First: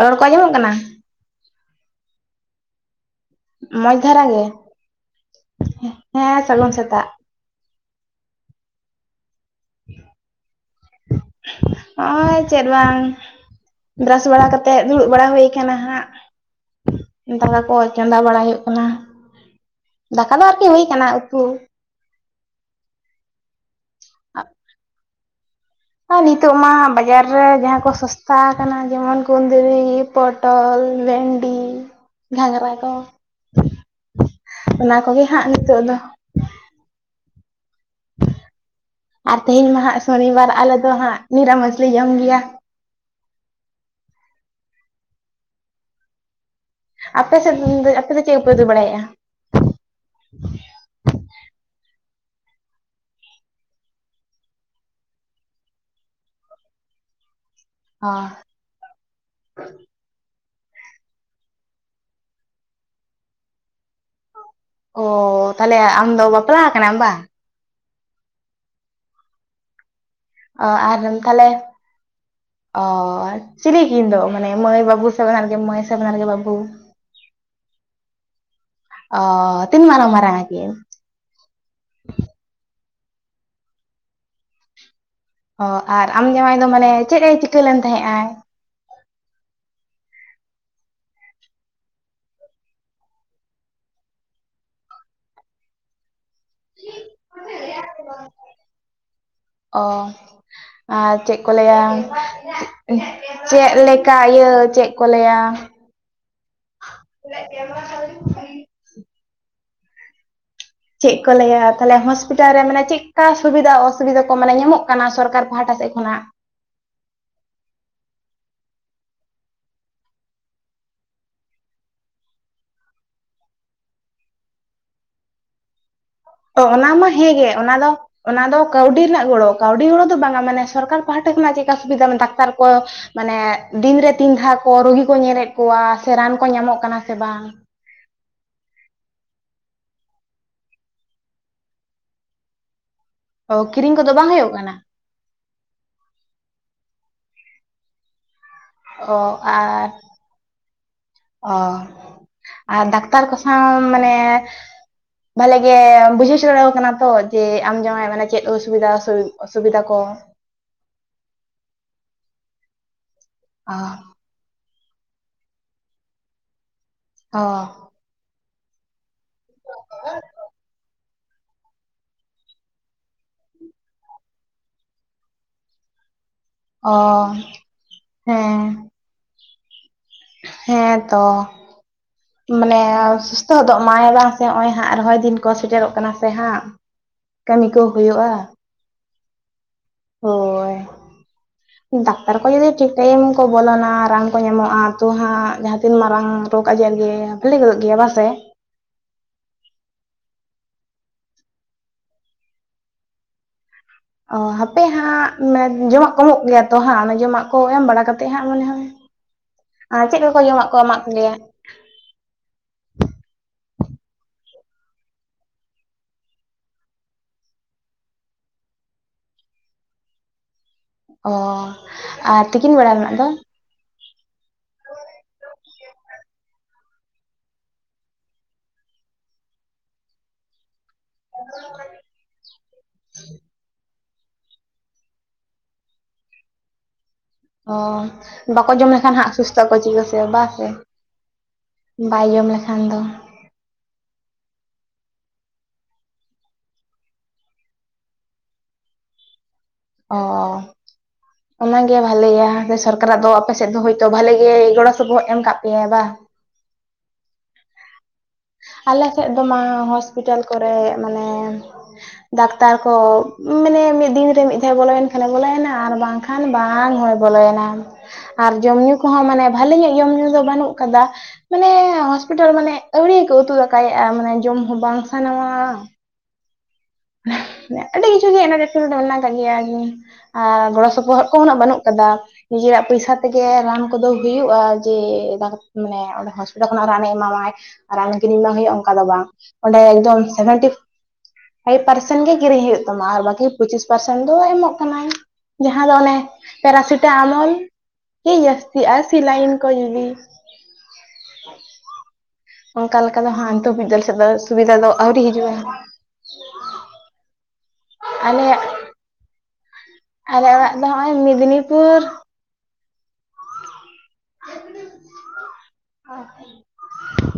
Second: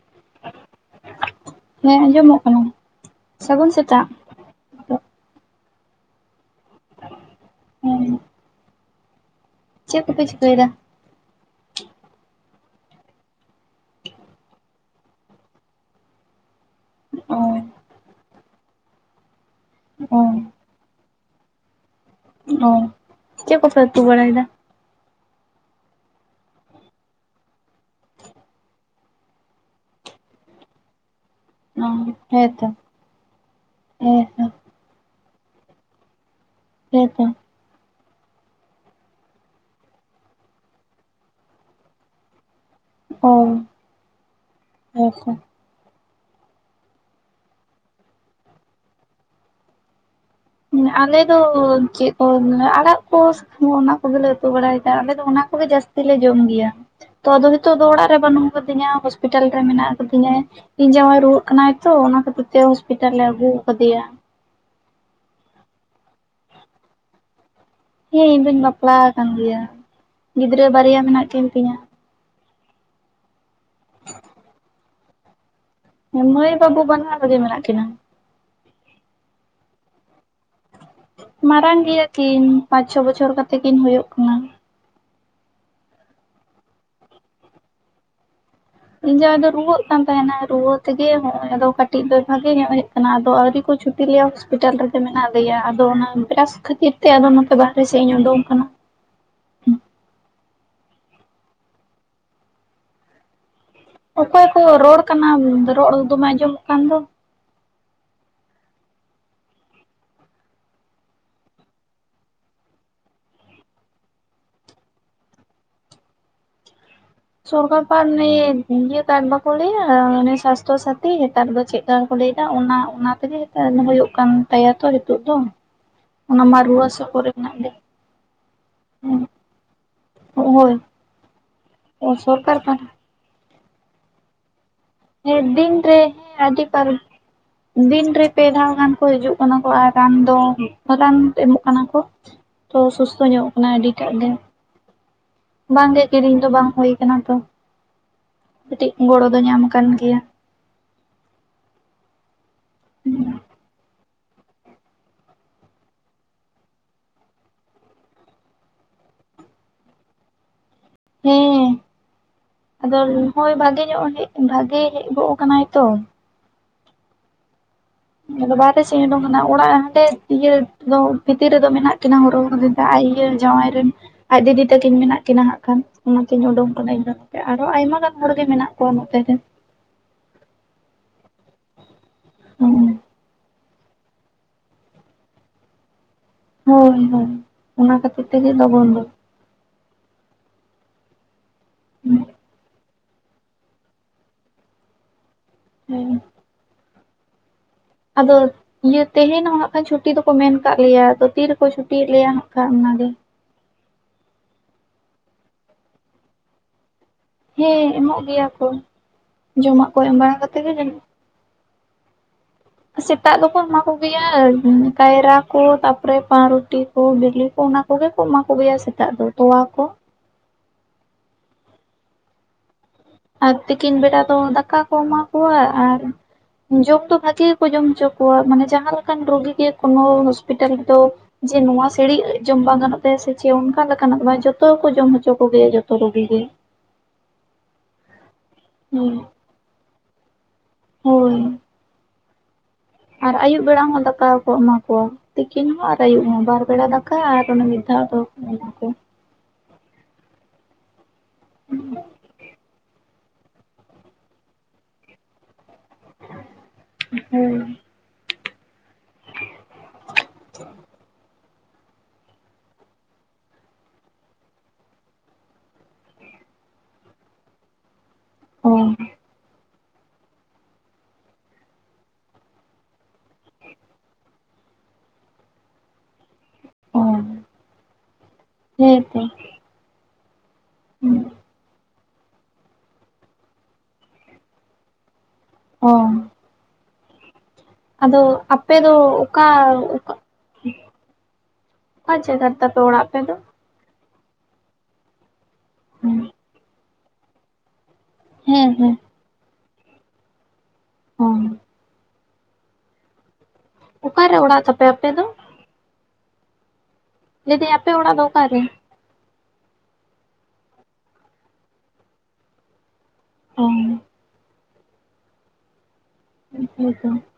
ᱨᱚᱲ ᱠᱚ ᱟᱸᱡᱚᱢᱚᱜ ᱠᱟᱱᱟ ᱦᱮᱸ ᱟᱸᱡᱚᱢᱚᱜ ᱠᱟᱱᱟ ᱥᱟᱹᱜᱩᱱ ᱢᱚᱡᱽ ᱥᱮᱛᱟᱜ ᱫᱷᱟᱨᱟ ᱜᱮ, ᱦᱮᱸ ᱥᱟᱹᱜᱩᱱ ᱥᱮᱛᱟᱜ᱾ ᱦᱮᱸ᱾ ᱪᱮᱫ ᱠᱚᱯᱮ ᱪᱤᱠᱟᱹᱭᱮᱫᱟ᱾ ᱦᱚᱸᱜ-ᱚᱭ ᱪᱮᱫ ᱵᱟᱝ᱾ ᱵᱨᱟᱥ ᱵᱟᱲᱟ ᱠᱟᱛᱮᱜ ᱫᱩᱲᱩᱵ ᱵᱟᱲᱟ ᱦᱩᱭ ᱟᱠᱟᱱᱟ ᱦᱟᱸᱜ᱾ ᱚ ᱫᱟᱠᱟ ᱠᱚ ᱪᱚᱸᱫᱟ ᱵᱟᱲᱟ ᱦᱩᱭᱩᱜ ᱠᱟᱱᱟ᱾ ᱚ ᱫᱟᱠᱟ ᱫᱚ ᱟᱨᱠᱤ ᱦᱩᱭ ᱟᱠᱟᱱᱟ, ᱩᱛᱩ ᱚ ᱪᱮᱫ ᱠᱚᱯᱮ ᱩᱛᱩ ᱵᱟᱲᱟᱭᱫᱟ? ᱟᱨ ᱱᱤᱛᱚᱜ ᱢᱟ ᱵᱟᱡᱟᱨ ᱨᱮ ᱡᱟᱦᱟᱸ ᱠᱚ ᱥᱚᱥᱛᱟ ᱟᱠᱟᱱᱟ, ᱡᱮᱢᱚᱱ ᱠᱩᱸᱫᱩᱨᱤ ᱯᱚᱴᱚᱞ ᱵᱷᱮᱱᱰᱤ ᱚ ᱦᱮᱸᱛᱚ ᱜᱷᱟᱝᱨᱟ ᱠᱚ ᱦᱮᱸᱛᱚ ᱚᱱᱟ ᱠᱚᱜᱮ ᱦᱟᱸᱜ ᱱᱤᱛᱚᱜ ᱫᱚ ᱦᱮᱸ ᱛᱚ᱾ ᱟᱨ ᱛᱮᱦᱮᱧ ᱢᱟ ᱦᱟᱸᱜ ᱥᱚᱱᱤ ᱵᱟᱨ ᱟᱞᱮ ᱫᱚ ᱦᱟᱸᱜ, ᱱᱤᱨᱟᱢᱤᱥ ᱞᱮ ᱡᱚᱢ ᱜᱮᱭᱟ᱾ ᱚ ᱟᱪᱪᱷᱟ᱾ ᱟᱯᱮ ᱥᱮᱫ ᱟᱯᱮ ᱫᱚ ᱪᱮᱫ ᱠᱚᱯᱮ ᱩᱛᱩ ᱵᱟᱲᱟᱭᱫ-ᱟ? ᱟᱞᱮ ᱫᱚ ᱪᱮᱫ ᱠᱚ ᱟᱲᱟᱜ ᱠᱚ᱾ ᱚᱱᱟ ᱠᱚᱜᱮᱞᱮ ᱩᱛᱩ ᱵᱟᱲᱟᱭᱮᱫᱟ, ᱟᱞᱮ ᱫᱚ ᱚᱱᱟ ᱠᱚᱜᱮ ᱡᱟᱹᱥᱛᱤ ᱞᱮ ᱡᱚᱢ ᱜᱮᱭᱟ᱾ ᱛᱚ ᱟᱫᱚ ᱱᱤᱛᱚᱜ ᱫᱚ ᱚᱲᱟᱜ ᱚ ᱨᱮ ᱵᱟᱹᱱᱩᱜ ᱟᱠᱟᱫᱤᱧᱟ ᱦᱚᱥᱯᱤᱴᱟᱞ ᱨᱮ ᱢᱮᱱᱟᱜ ᱟᱠᱟᱫᱤᱧᱟ᱾ ᱤᱧ ᱡᱟᱶᱟᱭ ᱨᱩᱣᱟᱹᱜ ᱠᱟᱱᱟᱭ ᱛᱚ ᱚᱱᱟ ᱠᱷᱟᱹᱛᱤᱨ ᱛᱮ ᱦᱚᱥᱯᱤᱴᱟᱞ ᱮ ᱟᱹᱜᱩ ᱠᱟᱫᱮᱭᱟ᱾ ᱚ ᱛᱟᱦᱚᱞᱮ ᱟᱢ ᱫᱚ ᱵᱟᱯᱞᱟ ᱟᱠᱟᱱᱟᱢ ᱵᱟᱝ? ᱦᱮᱸ ᱤᱧ ᱫᱩᱧ ᱵᱟᱯᱞᱟ ᱟᱠᱟᱱ ᱜᱮᱭᱟ, ᱚ ᱜᱤᱫᱽᱨᱟᱹ ᱵᱟᱨᱭᱟ ᱟᱨ ᱢᱮᱱᱟᱜ ᱠᱤᱱ ᱛᱟᱦᱚᱞᱮ ᱛᱤᱧᱟᱹ᱾ ᱚ ᱪᱤᱞᱤ ᱠᱤᱱ ᱫᱚ ᱢᱟᱱᱮ ᱢᱟᱹᱭ ᱵᱟᱹᱵᱩ ᱥᱮ ᱵᱟᱱᱟᱨ ᱜᱮ ᱢᱟᱹᱭ? ᱥᱮ ᱵᱟᱱᱟᱨ ᱜᱮ ᱮᱸ ᱢᱟᱹᱭ ᱵᱟᱹᱵᱩ ᱵᱟᱱᱟᱨ ᱨᱮᱜᱮ ᱢᱮᱱᱟᱜ ᱠᱤᱱᱟᱹ᱾ ᱚ ᱛᱤᱱ ᱢᱟᱱ ᱢᱟᱨᱟᱝ, ᱢᱟᱨᱟᱝ ᱟᱠᱤᱱ? ᱢᱟᱨᱟᱝ ᱜᱮᱭᱟ ᱠᱤᱱ ᱯᱟᱸᱪ ᱪᱷᱚ ᱵᱚᱪᱷᱚᱨ ᱠᱟᱛᱮ ᱠᱤᱱ ᱦᱩᱭᱩᱜ ᱠᱟᱱᱟ᱾ ᱚ ᱟᱨ ᱟᱢ ᱡᱟᱶᱟᱭ ᱫᱚ ᱢᱟᱱᱮ ᱪᱮᱫ ᱮ ᱪᱤᱠᱟᱹ ᱞᱮᱱ ᱛᱟᱦᱮᱸᱜ ᱟᱭ? ᱤᱧ ᱡᱟᱦᱟᱸᱭ ᱫᱚ ᱨᱩᱣᱟᱹᱜ ᱠᱟᱱ ᱛᱟᱦᱮᱱᱟᱭ ᱨᱩᱣᱟᱹ ᱛᱮᱜᱮ ᱱᱚᱜ ᱚᱭ ᱫᱚ ᱠᱟᱹᱴᱤᱡ ᱫᱚ ᱵᱷᱟᱜᱤ ᱧᱚᱜ ᱦᱮᱡ ᱟᱠᱟᱱᱟ, ᱟᱫᱚ ᱟᱣᱨᱤ ᱠᱚ ᱪᱷᱩᱴᱤ ᱞᱤᱭᱟ, ᱦᱚᱥᱯᱤᱴᱟᱞ ᱨᱮᱫᱚ ᱢᱮᱱᱟᱜ ᱞᱮᱭᱟ, ᱟᱫᱚ ᱚᱱᱟ ᱵᱨᱟᱥ ᱠᱷᱟᱹᱛᱤᱨ ᱛᱮ ᱟᱫᱚ ᱱᱚᱛᱮ ᱵᱟᱨᱦᱮ ᱥᱮᱫ ᱤᱧ ᱩᱰᱩᱝᱠ ᱟᱠᱟᱱᱟ᱾ ᱚ ᱟᱨ ᱪᱮᱫ ᱠᱚ ᱞᱟᱹᱭᱟ ᱪᱮᱫ ᱞᱮᱭᱟ, ᱪᱮᱫ ᱞᱟᱹ ᱚᱠᱚᱭ ᱠᱚ ᱨᱚᱲ ᱠᱟᱱᱟ? ᱨᱚᱲ ᱫᱚᱢᱮ ᱟᱸᱡᱚᱢᱚᱜ ᱠᱟᱱ ᱫᱚ᱾ [inaudible] ᱪᱮᱫ ᱠᱚ ᱞᱟᱹᱭᱟ ᱛᱟᱦᱚᱞᱮ ᱦᱚᱥᱯᱤᱴᱟᱞ ᱨᱮ ᱢᱟᱱᱮ ᱪᱮᱫᱠᱟ ᱥᱩᱵᱤᱫᱟ ᱚᱥᱩᱵᱤᱫᱟ ᱠᱚ ᱢᱟᱱᱮ ᱧᱟᱢᱚᱜ ᱠᱟᱱᱟ? ᱥᱚᱨᱠᱟᱨ ᱯᱟᱦᱴᱟ ᱥᱮᱫ ᱠᱷᱚᱱᱟᱜ᱾ ᱥᱚᱨᱠᱟᱨ ᱯᱟ ᱱᱮ ᱤᱭᱟᱹ ᱠᱟᱨᱰ ᱵᱟᱠᱚ ᱞᱮᱭᱟ, ᱚᱱᱮ ᱥᱟᱥᱛᱷᱚ ᱥᱟᱛᱷᱤ ᱱᱮᱛᱟᱨ ᱫᱚ ᱪᱮᱫ ᱟᱨ ᱠᱚ ᱞᱟᱹᱭᱫᱟ ᱚᱱᱟ ᱚᱱᱟ ᱛᱮᱜᱮ ᱦᱩᱭᱩᱜ ᱠᱟᱱ ᱛᱟᱭᱟ ᱛᱚ ᱱᱤᱛᱚᱜ ᱫᱚ᱾ ᱚ ᱨᱩᱣᱟᱹ ᱚᱱᱟ ᱦᱟᱹᱥᱩ ᱢᱟ ᱠᱚᱨᱮ ᱦᱮᱸᱜᱮ, ᱢᱮᱱᱟᱜ ᱞᱮ ᱚᱱᱟ ᱫᱚ ᱚᱱᱟ ᱫᱚ ᱠᱟᱹᱣᱰᱤ ᱦᱮᱸ ᱨᱮᱱᱟᱜ ᱜᱚᱲᱚ, ᱠᱟᱹᱣᱰᱤ ᱜᱚᱲᱚ ᱫᱚ ᱵᱟᱝᱟ ᱢᱟᱱᱮ ᱦᱳᱭ ᱥᱚᱨᱠᱟᱨ ᱯᱟᱦᱟᱟ ᱠᱷᱚᱱᱟᱜ ᱪᱮᱫᱮᱠᱟ ᱥᱩᱵᱤᱫᱷᱟ ᱢᱮ ᱰᱟᱠᱛᱟᱨ ᱥᱚᱨᱠᱟᱨ ᱠᱚ ᱯᱟᱦᱴᱟ ᱢᱟᱱᱮ ᱫᱤᱱ ᱨᱮ ᱛᱤᱱ ᱫᱷᱟᱣ ᱠᱚ ᱨᱩᱜᱤ ᱠᱚ ᱧᱮᱞᱮᱫ ᱦᱮᱸ ᱠᱚᱣᱟ, ᱥᱮ ᱨᱟᱱ ᱦᱮᱸ ᱠᱚ ᱟᱹᱰᱤ ᱧᱟᱢᱚᱜ ᱵᱟᱨ ᱠᱟᱱᱟ ᱥᱮ ᱵᱟᱝ᱾ ᱫᱤᱱᱨᱮ ᱯᱮ ᱫᱷᱟᱣ ᱜᱟᱱ ᱠᱚ ᱦᱤᱡᱩᱜ ᱠᱟᱱᱟ ᱠᱚ, ᱟᱨ ᱨᱟᱱ ᱫᱚ ᱨᱟᱱ ᱮᱢᱚᱜ ᱠᱟᱱᱟ ᱠᱚ᱾ ᱛᱚ ᱥᱩᱥᱛᱷᱚ ᱧᱚᱜᱚᱜ ᱚ ᱠᱟᱱᱟ ᱠᱤᱨᱤᱧ ᱠᱚᱫᱚ ᱟᱹᱰᱤᱴᱟᱜ ᱵᱟᱝ ᱜᱮ᱾ ᱦᱩᱭᱩᱜ ᱠᱟᱱᱟ ᱵᱟᱝᱜᱮ ᱠᱤᱨᱤᱧ ᱫᱚ ᱵᱟᱝ ᱦᱩᱭ ᱠᱟᱱᱟ ᱛᱚ ᱠᱟᱹᱴᱤᱡ ᱚ ᱜᱚᱲᱚ ᱫᱚ ᱧᱟᱢ ᱠᱟᱱ ᱟᱨ ᱜᱮᱭᱟ ᱚ ᱟᱨ ᱰᱟᱠᱛᱟᱨ ᱠᱚ ᱥᱟᱶ ᱢᱟᱱᱮ ᱵᱷᱟᱞᱮ ᱜᱮ ᱵᱩᱡᱷᱟᱹᱣ ᱥᱮᱲᱟ ᱠᱟᱱᱟ ᱛᱚ ᱡᱮ ᱟᱢ ᱡᱟᱶᱟᱭ ᱢᱟᱱᱮ ᱪᱮᱫ ᱚᱥᱩᱵᱤᱫᱟ ᱚᱥᱩᱵᱤᱫᱷᱟ ᱠᱚ ᱦᱮᱸ ᱟᱫᱚ ᱦᱳᱭ ᱚ ᱵᱷᱟᱜᱮ ᱧᱚᱜ ᱦᱮᱡ ᱵᱷᱟᱜᱮ ᱦᱮᱡ ᱜᱚᱜ ᱠᱟᱱᱟᱭ ᱛᱚ ᱚ ᱵᱟᱦᱨᱮ ᱥᱮᱜᱤᱧ ᱳᱰᱳᱠᱱᱟ ᱚᱲᱟᱜ ᱦᱟᱸᱰᱮ ᱤᱭᱟᱹ ᱫᱚ᱾ ᱵᱷᱤᱛᱤᱨ ᱨᱮᱫᱚ ᱢᱮᱱᱟᱜ ᱠᱤᱱᱟ ᱦᱚᱨᱦᱚ ᱫᱟ ᱟᱡ ᱡᱟᱶᱟᱭ ᱨᱮᱱ ᱟᱡ ᱫᱤᱫᱤ ᱛᱟᱹᱠᱤᱱ ᱢᱮᱱᱟᱜ ᱠᱤᱱᱟ ᱦᱟᱸᱜ ᱠᱷᱟᱱ ᱚᱱᱟᱛᱮᱧ ᱩᱰᱩᱝ ᱟᱠᱟᱱᱟ ᱚ ᱤᱧᱹᱚᱛ ᱟᱨᱚ ᱟᱭᱢᱟ ᱜᱟᱱ ᱦᱚᱲᱜᱮ ᱦᱮᱸ ᱢᱮᱱᱟᱜ ᱠᱚᱣᱟ ᱱᱚᱛᱮ ᱨᱮ᱾ ᱦᱮᱸ ᱛᱚ ᱢᱟᱱᱮ ᱦᱩᱸ ᱛᱚ ᱫᱚᱜ ᱢᱟᱭ ᱵᱟᱝ ᱥᱮ ᱱᱚᱜᱼᱚᱭ ᱦᱟᱸᱜ ᱨᱚᱦᱚᱭ ᱫᱤᱱ ᱠᱚ ᱥᱮᱴᱮᱨᱚᱜ ᱠᱟᱱᱟ᱾ ᱛᱚ ᱦᱟᱸᱜ ᱦᱳᱭ ᱦᱳᱭ ᱠᱟᱹᱢᱤ ᱠᱚ ᱚᱱᱟ ᱦᱩᱭᱩᱜᱼᱟ᱾ [unintelligible] ᱦᱳᱭ ᱰᱟᱠᱛᱟᱨ ᱠᱚ ᱡᱩᱫᱤ ᱴᱷᱤᱠ ᱴᱟᱭᱤᱢ ᱨᱮᱠᱚ ᱵᱚᱞᱚᱱᱟ ᱨᱟᱱ ᱠᱚ ᱮᱢᱚᱜᱼᱟ᱾ ᱛᱚ ᱦᱟᱸᱜ ᱡᱟᱦᱟᱸ ᱛᱤᱱ ᱦᱮᱸ ᱢᱟᱨᱟᱝ ᱨᱳᱜᱽ ᱟᱡᱟᱨ ᱜᱮ ᱵᱷᱟᱹᱞᱤ ᱜᱚᱫᱚᱜ ᱜᱮᱭᱟ ᱵᱟᱥᱮ ᱟᱫᱚ ᱤᱭᱟᱹ ᱛᱮᱦᱮᱧ ᱦᱚᱸ ᱱᱟᱸᱜ ᱠᱷᱟᱱ ᱪᱷᱩᱴᱤ ᱫᱚᱠᱚ ᱢᱮᱱ ᱠᱟᱫ ᱞᱮᱭᱟ ᱟᱫᱚ ᱛᱤᱨᱮᱠᱚ ᱪᱷᱩᱴᱤᱭᱮᱫ ᱞᱮᱭᱟ ᱦᱟᱸᱜ ᱠᱷᱟᱱ ᱚᱱᱟᱜᱮ ᱚ ᱦᱟᱯᱚᱭ ᱦᱟᱸᱜ ᱡᱚᱢᱟᱜ ᱮᱢᱚᱜ ᱜᱮᱭᱟ ᱛᱚ ᱦᱟᱸᱜ ᱚᱱᱟ ᱡᱚᱢᱟᱜ ᱮᱢ ᱦᱮᱸ ᱵᱟᱲᱟ ᱮᱢᱚᱜ ᱠᱟᱛᱮᱫ ᱦᱟᱸᱜ ᱜᱮᱭᱟ ᱢᱚᱱᱮ ᱠᱚ ᱦᱭ ᱡᱚᱢᱟᱜ ᱠᱚ ᱟᱨ ᱮᱢ ᱪᱮᱫ ᱵᱟᱲᱟ ᱠᱚᱠᱚ ᱠᱟᱛᱮ ᱡᱚᱢᱟᱜ ᱜᱮ ᱠᱚ ᱡᱟᱹᱱᱤᱡ ᱮᱢᱟᱜ ᱠᱚ ᱯᱮᱭᱟ ᱥᱮᱛᱟᱜ ᱫᱚᱠᱚ ᱮᱢᱟ ᱠᱚ ᱜᱮᱭᱟ ᱠᱟᱭᱨᱟ ᱠᱚ ᱛᱟᱯᱚᱨᱮ ᱯᱟᱣᱨᱩᱴᱤ ᱵᱤᱞᱤ ᱠᱚ ᱚᱱᱟ ᱠᱚᱜᱮ ᱠᱚ ᱮᱢᱟ ᱠᱚᱜᱮᱭᱟ ᱥᱮᱛᱟᱜ ᱫᱚ ᱛᱚᱣᱟ ᱠᱚ ᱚ ᱟᱨ ᱛᱤᱠᱤᱱ ᱵᱮᱲᱟ ᱨᱮᱱᱟᱜ ᱫᱚ ᱟᱨ ᱛᱤᱠᱤᱱ ᱵᱮᱲᱟ ᱫᱚ ᱫᱟᱠᱟ ᱠᱚ ᱮᱢᱟ ᱠᱚᱣᱟ ᱟᱨ ᱡᱚᱢ ᱫᱚ ᱵᱷᱟᱜᱤ ᱜᱮᱠᱚ ᱡᱚᱢ ᱦᱚᱪᱚ ᱠᱚᱣᱟ ᱢᱟᱱᱮ ᱡᱟᱦᱟᱸ ᱞᱮᱠᱟᱱ ᱨᱩᱜᱤ ᱜᱮ ᱠᱳᱚᱱᱚ ᱦᱚᱥᱯᱤᱴᱟᱞ ᱨᱮᱫᱚ ᱡᱮ ᱱᱚᱣᱟ ᱥᱟᱹᱲᱤᱡ ᱡᱚᱢ ᱵᱟᱝ ᱜᱟᱱᱚᱜ ᱛᱟᱭᱟ ᱥᱮ ᱪᱮᱫ ᱚᱱᱠᱟ ᱚᱱᱠᱟᱱᱼᱟᱜ ᱫᱚ ᱵᱟᱝ ᱡᱚᱛᱚ ᱜᱮᱠᱚ ᱡᱚᱢ ᱦᱚᱪᱚ ᱠᱚᱜᱮᱭᱟ ᱡᱚᱛᱚ ᱨᱩᱜᱤ ᱜᱮ ᱚ ᱵᱟᱠᱚ ᱡᱚᱢ ᱦᱩᱸ ᱞᱮᱠᱷᱟᱱ ᱦᱟᱸᱜ ᱥᱩᱥᱛᱷᱟᱹ ᱟᱠᱚ ᱪᱤᱠᱟᱹ ᱛᱮ ᱵᱟᱝ ᱥᱮ ᱦᱳᱭ ᱵᱟᱭ ᱡᱚᱢ ᱞᱮᱠᱷᱟᱱ ᱫᱚ ᱟᱨ ᱟᱭᱩᱵ ᱵᱮᱲᱟ ᱦᱚᱸ ᱫᱟᱠᱟ ᱜᱮᱠᱚ ᱮᱢᱟ ᱠᱚᱣᱟ ᱛᱤᱠᱤᱱ ᱦᱚᱸ ᱟᱨ ᱟᱹᱭᱩᱵ ᱦᱚᱸ ᱵᱟᱨ ᱵᱮᱲᱟ ᱫᱟᱠᱟ ᱟᱨ ᱚᱱᱮ ᱢᱤᱫ ᱫᱷᱟᱣ ᱫᱚ ᱚ ᱚᱱᱟᱜᱮ ᱵᱷᱟᱞᱮᱭᱟ ᱥᱚᱨᱠᱟᱨ ᱛᱟᱞᱦᱮ ᱫᱚ ᱟᱯᱮ ᱥᱮᱫ ᱫᱚ ᱦᱳᱭᱛᱳ ᱵᱟᱞᱮ ᱜᱮ ᱜᱚᱲᱚ ᱥᱯᱚᱦᱚᱫ ᱮᱢ ᱠᱟᱜ ᱯᱮᱭᱟᱭ ᱵᱟ ᱦᱩᱸ ᱟᱞᱮ ᱥᱮᱫ ᱫᱚ ᱢᱟ ᱦᱚᱥᱯᱤᱴᱟᱞ ᱠᱚᱨᱮᱜ ᱢᱟᱱᱮ ᱫᱟᱠᱛᱟᱨ ᱠᱚ ᱢᱟᱱᱮ ᱢᱤᱫ ᱫᱤᱱ ᱨᱮ ᱢᱤᱫ ᱫᱷᱟᱣ ᱵᱚᱞᱚᱭᱮᱱ ᱠᱷᱟᱱᱮ ᱵᱚᱞᱚᱭ ᱮᱱᱟ ᱟᱨ ᱵᱟᱝᱠᱷ ᱠᱷᱟᱱ ᱵᱟᱝ ᱦᱚᱸᱭ ᱵᱚᱞᱚᱮᱱᱟ [inaudible] ᱟᱨ ᱡᱚᱢ ᱧᱩ ᱠᱚᱦᱚᱸ ᱢᱟᱱᱮ ᱵᱷᱟᱞᱤ ᱧᱚᱜ ᱡᱚᱢ ᱧᱩ ᱫᱚ ᱵᱟᱹᱱᱩᱜ ᱠᱟᱫᱟ ᱢᱟᱱᱮ ᱦᱚᱥᱯᱤᱴᱟᱞ ᱢᱟᱱᱮ ᱟᱹᱣᱲᱤ ᱩᱛᱩ ᱫᱟᱠᱟᱭᱮᱫᱼᱟ ᱢᱟᱱᱮ ᱡᱚᱢ ᱦᱚᱸ ᱵᱟᱝ ᱥᱟᱱᱟᱣᱟ ᱚ ᱟᱹᱰᱤ ᱠᱤᱪᱷᱩ ᱜᱮ ᱦᱮᱸᱛᱚ ᱢᱮᱱᱟᱜ ᱠᱟᱜ ᱜᱮᱭᱟ ᱟᱨ ᱜᱚᱲᱚ ᱥᱚᱯᱚᱦᱚᱫ ᱠᱚ ᱩᱱᱟᱹᱜ ᱵᱟᱱᱩᱜ ᱱᱤᱡᱮᱨᱟᱜ ᱯᱚᱭᱥᱟ ᱛᱮᱜᱮ ᱨᱟᱱ ᱠᱚᱫᱚ ᱦᱩᱭᱩᱜᱼᱟ ᱡᱮ ᱚ ᱢᱟᱱᱮ ᱚᱸᱰᱮ ᱦᱟᱸᱥᱯᱛᱟᱞ ᱡᱚᱛᱚ ᱠᱷᱚᱱᱟᱜ ᱨᱟᱱᱮ ᱮᱢᱟᱢᱟᱭ ᱨᱟᱱ ᱟᱫᱚ ᱠᱤᱨᱤᱧ ᱵᱟᱝ ᱦᱩᱭᱩᱜᱼᱟ ᱟᱯᱮ ᱚᱱᱠᱟ ᱫᱚ ᱵᱟᱝ ᱚᱠᱟ ᱚᱸᱰᱮ ᱮᱠᱫᱚᱢ ᱚᱠᱟ ᱥᱮᱵᱷᱮᱱᱴᱤ ᱯᱷᱟᱭᱤᱵ ᱯᱟᱨᱥᱮᱱ ᱜᱮ ᱡᱟᱭᱜᱟ ᱨᱮ ᱠᱤᱨᱤᱧ ᱦᱩᱭᱩᱜ ᱛᱟᱯᱮ ᱛᱟᱢᱟ ᱚᱲᱟᱜ ᱟᱯᱮ ᱟᱨ ᱫᱚ? ᱵᱟᱠᱤ ᱯᱚᱸᱪᱤᱥ ᱯᱟᱨᱥᱮᱱ ᱫᱚᱭ ᱮᱢᱚᱜ ᱠᱟᱱᱟᱭ ᱡᱟᱦᱟᱸ ᱫᱚ ᱚᱱᱮ ᱯᱮᱨᱥᱤᱴᱟ ᱟᱢᱚᱞ ᱠᱤ ᱦᱮᱸ ᱡᱟᱹᱥᱛᱤᱜᱼᱟ ᱦᱮᱸ ᱥᱤᱞᱟᱭᱤᱱ ᱠᱚ ᱡᱩᱫᱤ [unintelligible] ᱚᱝᱠᱟ ᱞᱮᱠᱟ ᱫᱚ ᱦᱟᱸᱜ ᱱᱤᱛᱚᱜ ᱦᱟᱹᱵᱤᱡ ᱫᱚ ᱚᱠᱟᱨᱮ ᱚᱲᱟᱜ ᱥᱩᱵᱤᱫᱟ ᱛᱟᱯᱮ ᱫᱚ ᱟᱯᱮ ᱟᱹᱣᱨᱤ ᱦᱤᱡᱩᱜᱼᱟ᱾ ᱞᱟᱹᱭ ᱫᱤᱧ ᱟᱯᱮ ᱚᱲᱟᱜ ᱫᱚ ᱚᱠᱟ ᱨᱮ? ᱟᱞᱮᱭᱟᱜ ᱟᱞᱮ ᱚᱲᱟᱜ ᱫᱚ ᱱᱚᱜᱼᱚᱭ ᱢᱮᱫᱽᱱᱤᱯᱩᱨ᱾ ᱚ [inaudible] [unintelligible]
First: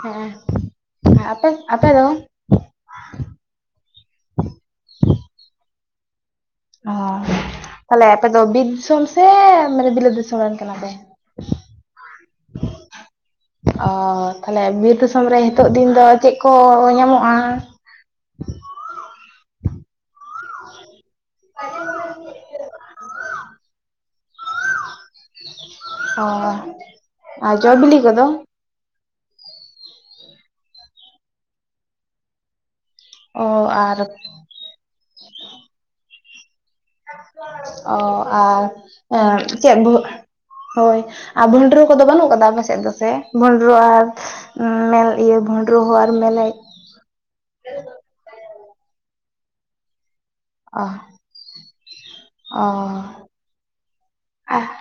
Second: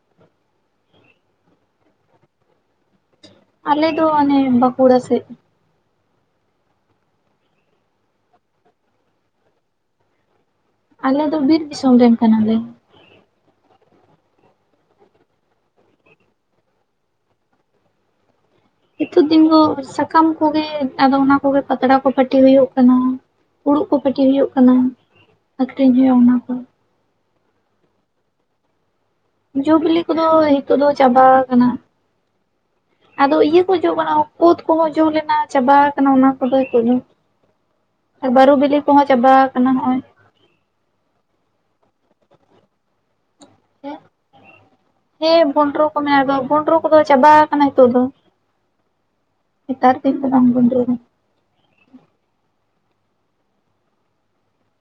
ᱦᱮᱸᱜᱼᱮ ᱟᱯᱮ ᱟᱯᱮ ᱫᱚ? ᱟᱞᱮ ᱫᱚ ᱚᱱᱮ ᱵᱟᱠᱩᱲᱟ ᱥᱮᱜ᱾ ᱚ ᱛᱟᱦᱚᱞᱮ ᱟᱯᱮ ᱫᱚ ᱵᱤᱨ ᱫᱤᱥᱚᱢ ᱥᱮ ᱢᱟᱱᱮ ᱵᱤᱞᱟᱹᱛ ᱫᱤᱥᱚᱢ ᱨᱮᱱ ᱠᱟᱱᱟ ᱯᱮ? ᱟᱞᱮ ᱫᱚ ᱵᱤᱨ ᱫᱤᱥᱚᱢ ᱨᱮᱱ ᱠᱟᱱᱟᱞᱮ᱾ ᱚ ᱛᱟᱦᱚᱞᱮ ᱵᱤᱨ ᱫᱤᱥᱚᱢ ᱨᱮ ᱱᱤᱛᱚᱜ ᱫᱤᱱ ᱫᱚ ᱪᱮᱫ ᱠᱚ ᱧᱟᱢᱚᱜᱼᱟ? ᱦᱤᱛᱚᱜ ᱫᱤᱱ ᱫᱚ, ᱥᱟᱠᱟᱢ ᱠᱚᱜᱮ ᱟᱫᱚ ᱚᱱᱟ ᱠᱚᱜᱮ ᱯᱟᱛᱲᱟ ᱠᱚ ᱯᱟᱹᱴᱤ ᱦᱳᱭᱳᱜ ᱠᱟᱱᱟ᱾ ᱯᱩᱲᱩᱜ ᱠᱚ ᱯᱟᱹᱴᱤ ᱦᱳᱭᱳᱜ ᱠᱟᱱᱟ᱾ ᱟᱠᱷᱨᱤᱧ ᱦᱳᱭᱳᱜ ᱚ ᱟ ᱡᱚ ᱵᱤᱞᱤ ᱠᱚᱫᱚ? ᱡᱚ-ᱵᱤᱞᱤ ᱠᱚᱫᱚ ᱦᱤᱛᱚᱜ ᱫᱚ ᱪᱟᱵᱟ ᱠᱟᱱᱟ, ᱟᱫᱚ ᱚ ᱤᱭᱟᱹ ᱠᱚ ᱡᱚ ᱟᱨ ᱵᱟᱲᱟᱣ ᱠᱩᱫ ᱠᱚᱦᱚᱸ ᱡᱚᱢ ᱞᱮᱱᱟ ᱪᱟᱵᱟ ᱠᱟᱱᱟ ᱚᱱᱟ ᱠᱚᱫᱚ ᱦᱤᱛᱚᱜ ᱫᱚ᱾ ᱚ ᱵᱟᱹᱨᱩ ᱟᱨ ᱵᱤᱞᱤ ᱠᱚᱦᱚᱸ ᱪᱟᱵᱟ ᱮᱸ ᱟᱠᱟᱱᱟ ᱪᱮᱫ [unintelligible] ᱦᱚᱸᱜᱼᱚᱭ ᱦᱳᱭ ᱟᱨ ᱵᱩᱞᱴᱨᱩ ᱠᱚᱫᱚ ᱵᱟᱹᱱᱩᱜ ᱠᱟᱫᱟ ᱟᱯᱮ ᱥᱮᱫ ᱫᱚ ᱥᱮ᱾ ᱵᱷᱳᱱᱰᱨᱳ ᱟᱨ ᱩᱸ ᱢᱮᱞ ᱤᱭᱟᱹ ᱦᱮᱸ ᱵᱷᱳᱰᱨᱳ ᱵᱷᱚᱸᱰᱨᱚ ᱦᱚᱸ ᱠᱚ ᱟᱨ ᱢᱮᱱᱟᱜ ᱫᱚ ᱢᱮᱞᱮᱡ᱾ ᱵᱷᱚᱸᱰᱨᱚ ᱠᱚᱫᱚ ᱪᱟᱵᱟ ᱠᱟᱱᱟ ᱦᱤᱛᱚᱜ ᱫᱚ ᱦᱮᱛᱟᱨ ᱫᱤᱱ ᱵᱟᱝ ᱚ [unintelligible] ᱚ ᱟᱦ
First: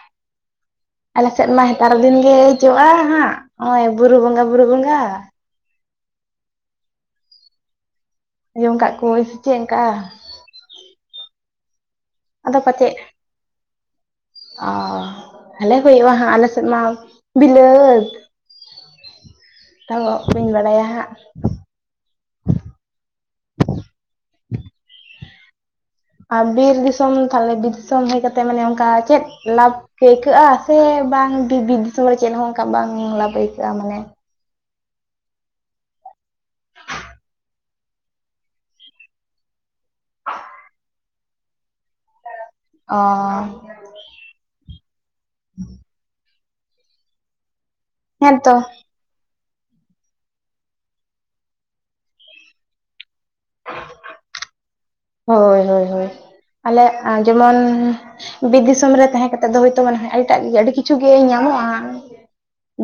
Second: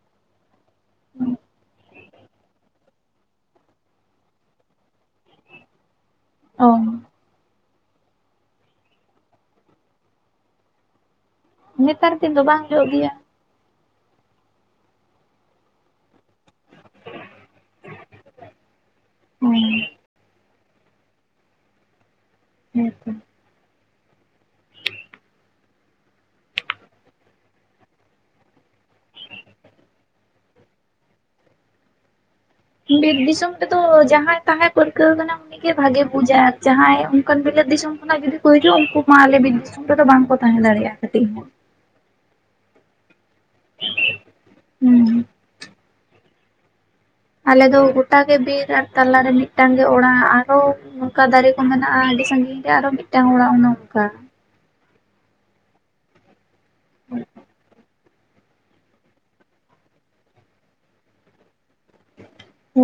ᱟᱞᱮ ᱥᱮᱜ ᱢᱟ ᱦᱮᱛᱟᱨ ᱫᱤᱱ ᱜᱮ ᱡᱚᱜᱼᱟ ᱦᱟᱸᱜ ᱦᱚᱜᱼᱚᱭ ᱵᱩᱨᱩ ᱵᱚᱸᱜᱟ ᱵᱩᱨᱩ ᱵᱚᱸᱜᱟ᱾ ᱚ ᱟᱡᱚᱢ ᱠᱟᱜ ᱠᱚᱣᱟᱹᱧ ᱥᱮ ᱪᱮᱜ ᱚᱝᱠᱟ᱾ ᱱᱮᱛᱟᱨ ᱫᱤᱱ ᱫᱚ ᱟᱫᱚ ᱵᱟᱝ ᱡᱚᱜ ᱯᱟᱪᱮᱫ ᱜᱮᱭᱟ᱾ ᱚ ᱟᱞᱮ ᱥᱮᱡ ᱦᱳᱭᱳᱜᱼᱟ ᱦᱟᱸᱜ ᱟᱞᱮ ᱥᱮᱫ ᱢᱟ ᱵᱤᱞᱟᱹᱛ ᱚ ᱛᱟᱣᱼᱚ ᱵᱟᱹᱧ ᱵᱟᱲᱟᱭᱟ ᱦᱟᱸᱜ᱾ ᱦᱮᱸ ᱛᱚ᱾ ᱟᱨ ᱵᱤᱨ ᱫᱤᱥᱚᱢ ᱛᱟᱦᱚᱞᱮ ᱵᱤᱨ ᱫᱤᱥᱚᱢ ᱦᱮᱡ ᱠᱟᱛᱮ ᱢᱟᱱᱮ ᱚᱝᱠᱟ ᱪᱮᱫ ᱞᱟᱵᱷ? ᱠᱟᱹᱭᱠᱟᱹᱜᱼᱟ ᱥᱮ ᱵᱟᱝ ᱵᱤᱨ ᱫᱤᱥᱚᱢ ᱨᱮ ᱪᱮᱫ ᱦᱚᱸ ᱚᱱᱠᱟ ᱵᱟᱝ ᱞᱟᱵᱷ ᱟᱹᱭᱠᱟᱹᱜᱼᱟ ᱢᱟᱱᱮ [unintelligible] ᱛᱟᱦᱮᱛ ᱯᱟᱹᱨᱠᱟᱹᱣ ᱠᱟᱱᱟᱢ ᱩᱱᱤᱜᱮ ᱵᱷᱟᱜᱮ ᱵᱩᱡᱟᱭ ᱟᱨ ᱡᱟᱦᱟᱸᱭ ᱚᱱᱠᱟᱱ ᱵᱤᱞᱟᱹ ᱫᱤᱥᱚᱢ ᱠᱷᱚᱱᱟᱜ ᱡᱩᱫᱤ ᱠᱚ ᱦᱤᱡᱩᱜᱼᱟ ᱩᱝᱠᱩ ᱢᱟ ᱟᱞᱮ ᱵᱤᱨ ᱚᱱᱛᱮ ᱫᱚ ᱵᱟᱝᱠᱚ ᱛᱟᱦᱮᱸ ᱫᱟᱲᱮᱭᱟᱜᱼᱟ ᱠᱟᱹᱴᱤᱡ ᱦᱚᱸ᱾ ᱚ [unintelligible] ᱦᱩᱸ ᱦᱩᱸ ᱦᱩᱸ ᱟᱞᱮ ᱫᱚ ᱜᱚᱴᱟ ᱜᱮ ᱦᱮᱸᱛᱚ ᱵᱤᱨ ᱟᱨ ᱛᱟᱞᱟ ᱨᱮ ᱢᱤᱫᱴᱟᱝ ᱜᱮ ᱚᱲᱟᱜ ᱟᱨᱚ ᱚᱝᱠᱟ ᱫᱟᱨᱮ ᱠᱚ ᱢᱮᱱᱟᱜᱼᱟ ᱟᱹᱰᱤ ᱥᱟᱺᱜᱤᱧ ᱨᱮ ᱟᱨᱚ ᱢᱤᱫᱴᱟᱝ ᱦᱚᱲᱟᱜ ᱚᱱᱮ ᱚᱝᱠᱟ᱾ ᱦᱳᱭ ᱦᱳᱭ ᱦᱳᱭ ᱟᱞᱮᱜ ᱡᱮᱢᱚᱱ ᱵᱤᱨ ᱫᱤᱥᱚᱢ ᱨᱮ ᱛᱟᱦᱮᱸ ᱠᱟᱛᱮᱫ ᱫᱚ ᱦᱳᱭ ᱛᱚ ᱢᱚᱱᱮᱦᱚᱭ ᱟᱹᱰᱤᱴᱟᱜ ᱜᱮ ᱟᱹᱰᱤ ᱠᱤᱪᱷᱩ ᱜᱮ ᱧᱟᱢᱚᱜᱼᱟ᱾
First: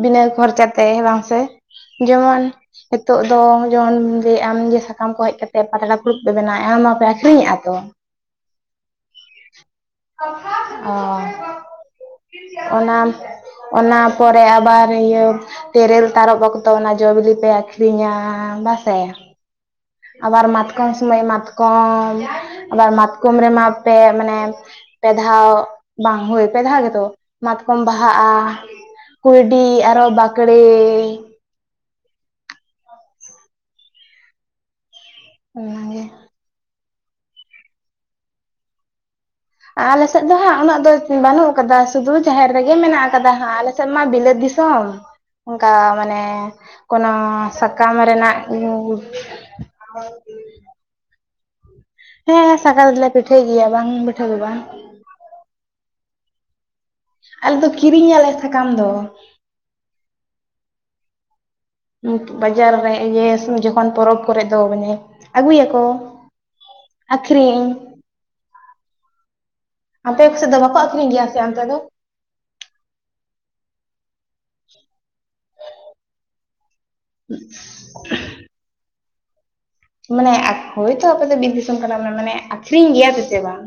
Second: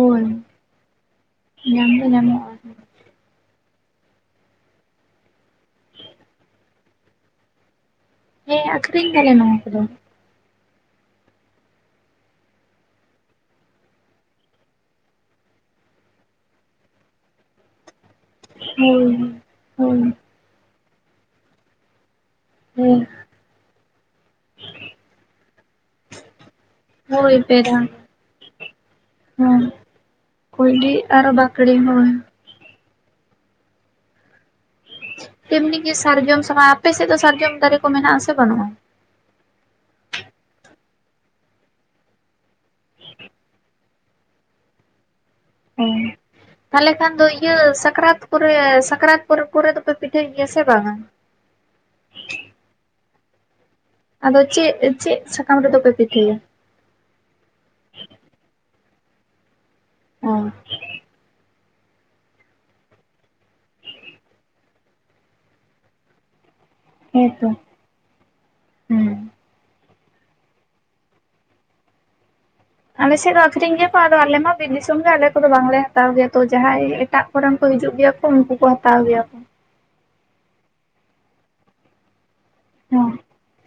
ᱵᱤᱱᱟᱹ ᱠᱷᱚᱨᱪᱟ ᱛᱮ ᱵᱟᱝ ᱥᱮ, ᱧᱟᱢ ᱫᱚ ᱡᱮᱢᱚᱱ ᱧᱟᱢᱚᱜᱼᱟ ᱦᱤᱛᱳᱜ ᱫᱚ ᱡᱮᱢᱚᱱ ᱞᱟᱹᱭᱮᱜ ᱟᱢ ᱡᱮ ᱥᱟᱠᱟᱢ ᱠᱚ ᱦᱮᱡ ᱠᱟᱛᱮ ᱯᱟᱛᱲᱟ ᱯᱷᱩᱲᱩᱵ ᱯᱮ ᱵᱮᱱᱟᱣ-ᱟ᱾ ᱟᱹᱠᱷᱨᱤᱧᱮᱜᱼᱟ ᱛᱚ᱾ ᱦᱮᱸ ᱟᱹᱠᱷᱨᱤᱧ ᱫᱟᱞᱮ ᱱᱚᱣᱟ ᱠᱚ ᱫᱚ᱾ ᱚ ᱚᱱᱟᱯ ᱚᱱᱟ ᱯᱚᱨᱮ ᱟᱵᱟᱨ ᱤᱭᱟᱹ ᱛᱮᱨᱮᱞ ᱛᱟᱨᱚᱵ ᱚᱠᱛᱚ ᱚᱱᱟ ᱡᱚ-ᱵᱤᱞᱤ ᱯᱮ ᱟᱹᱠᱷᱨᱤᱧᱟ᱾ ᱦᱳᱭ ᱦᱳᱭ ᱟᱵᱟᱨ ᱢᱟᱛᱠᱚᱢ ᱥᱚᱢᱚᱭ ᱢᱟᱛᱠᱚᱢ ᱟᱵᱟᱨ ᱦᱮᱸ ᱢᱟᱛᱠᱚᱢ ᱨᱮᱢᱟ ᱯᱮ ᱢᱟᱱᱮ ᱯᱮ ᱫᱷᱟᱣ ᱵᱟᱝ ᱦᱳᱭ ᱯᱮ ᱫᱷᱟᱣ ᱜᱮᱛᱚ ᱦᱳᱭ ᱯᱮ ᱢᱟᱛᱠᱚᱢ ᱫᱷᱟᱣ ᱵᱟᱦᱟᱜ-ᱟ᱾ ᱠᱩᱭᱰᱤ ᱦᱮᱸ ᱟᱨᱚ ᱵᱟᱸᱠᱲᱮ, ᱠᱩᱲᱤᱢ ᱦᱳᱭ ᱮᱢᱱᱤ ᱜᱮ ᱚᱱᱟᱜᱮ ᱥᱟᱨᱡᱚᱢ ᱥᱟᱠᱟᱢ ᱟᱯᱮ ᱥᱮᱫ ᱫᱚ ᱥᱟᱨᱡᱚᱢ ᱫᱟᱨᱮ ᱠᱚ ᱢᱮᱱᱟᱜ ᱟᱥᱮ ᱵᱟᱱᱩᱜᱼᱟ? ᱟᱞᱮ ᱥᱮᱫ ᱫᱚ ᱦᱟᱸᱜ ᱩᱱᱟᱹᱜ ᱫᱚ ᱵᱟᱱᱩᱜ ᱟᱠᱟᱫᱟ ᱥᱩᱫᱷᱩ ᱡᱟᱦᱮᱨ ᱨᱮᱜᱮ ᱢᱮᱱᱟᱜ ᱟᱠᱟᱫᱟ ᱦᱟᱸᱜ ᱟᱞᱮ ᱥᱮᱫ ᱢᱟ ᱵᱤᱞᱟᱹᱛ ᱫᱤᱥᱚᱢ᱾ [inaudible] ᱚᱱᱠᱟ ᱢᱟᱱᱮ ᱛᱟᱦᱚᱞᱮ ᱠᱷᱟᱱ ᱫᱚ ᱠᱳᱱᱳ ᱤᱭᱟᱹ ᱥᱟᱠᱟᱢ ᱥᱟᱠᱨᱟᱛ ᱨᱮᱱᱟᱜ ᱠᱚᱨᱮ ᱦᱮᱸ ᱥᱟᱠᱨᱟᱛ ᱯᱚᱨᱮ ᱠᱚᱨᱮ ᱫᱚᱯᱮ ᱯᱤᱴᱷᱟᱹᱭ ᱦᱮ ᱥᱮ ᱵᱟᱝ-ᱟ? ᱦᱮᱸ ᱥᱟᱠᱨᱟᱛ ᱨᱮᱫᱚ ᱞᱮ ᱯᱤᱴᱷᱟᱹᱭ ᱜᱮᱭᱟ ᱵᱟᱝ ᱯᱤᱴᱷᱟᱹ ᱫᱚ ᱟᱫᱚ ᱵᱟᱝ ᱪᱮᱫ ᱪᱮᱫ ᱥᱟᱠᱟᱢ ᱨᱮᱫᱚ ᱯᱮ ᱯᱤᱴᱷᱟᱹᱭᱟ? ᱟᱞᱮ ᱫᱚ ᱠᱤᱨᱤᱧ ᱟᱞᱮ ᱥᱟᱠᱟᱢ ᱫᱚ᱾ ᱚᱸ ᱵᱟᱡᱟᱨ ᱨᱮ ᱡᱚᱠᱷᱚᱱ ᱯᱚᱨᱚᱵᱽ ᱠᱚ ᱨᱮ ᱫᱚ ᱢᱟᱱᱮ ᱟᱹᱜᱩᱭᱟ ᱠᱚ᱾ [inaudible] ᱟᱠᱷᱨᱤᱧ ᱦᱩᱸ ᱟᱯᱮ ᱥᱮᱫ ᱫᱚ ᱵᱟᱠᱚ ᱟᱠᱷᱨᱤᱧ ᱜᱮᱭᱟ ᱥᱮ ᱚᱱᱛᱮ ᱫᱚ? ᱟᱞᱮ ᱥᱮᱫ ᱫᱚ ᱟᱠᱷᱨᱤᱧ ᱜᱮ ᱛᱚ ᱟᱞᱮ ᱢᱟ ᱵᱤᱨ ᱫᱤᱥᱚᱢ ᱨᱮ ᱟᱞᱮ ᱠᱚᱫᱚ ᱵᱟᱝ ᱞᱮ ᱦᱟᱛᱟᱣ ᱜᱮᱭᱟ ᱛᱚ ᱡᱟᱦᱟᱭ ᱮᱴᱟᱜ ᱠᱚᱨᱮᱱ ᱠᱚ ᱦᱤᱡᱩᱜ ᱜᱮᱭᱟ ᱠᱚ ᱩᱱᱠᱩ ᱠᱚ ᱦᱟᱛᱟᱣ ᱜᱮᱭᱟ ᱠᱚ᱾ ᱢᱟᱱᱮ ᱦᱳᱭᱛᱚ ᱟᱯᱮ ᱫᱚ ᱵᱤᱨ ᱫᱤᱥᱚᱢ ᱠᱟᱱᱟ ᱯᱮ ᱢᱟᱱᱮ ᱟᱠᱷᱨᱤᱧ ᱦᱚᱸ ᱜᱮᱭᱟ ᱯᱮᱥᱮ ᱵᱟᱝ?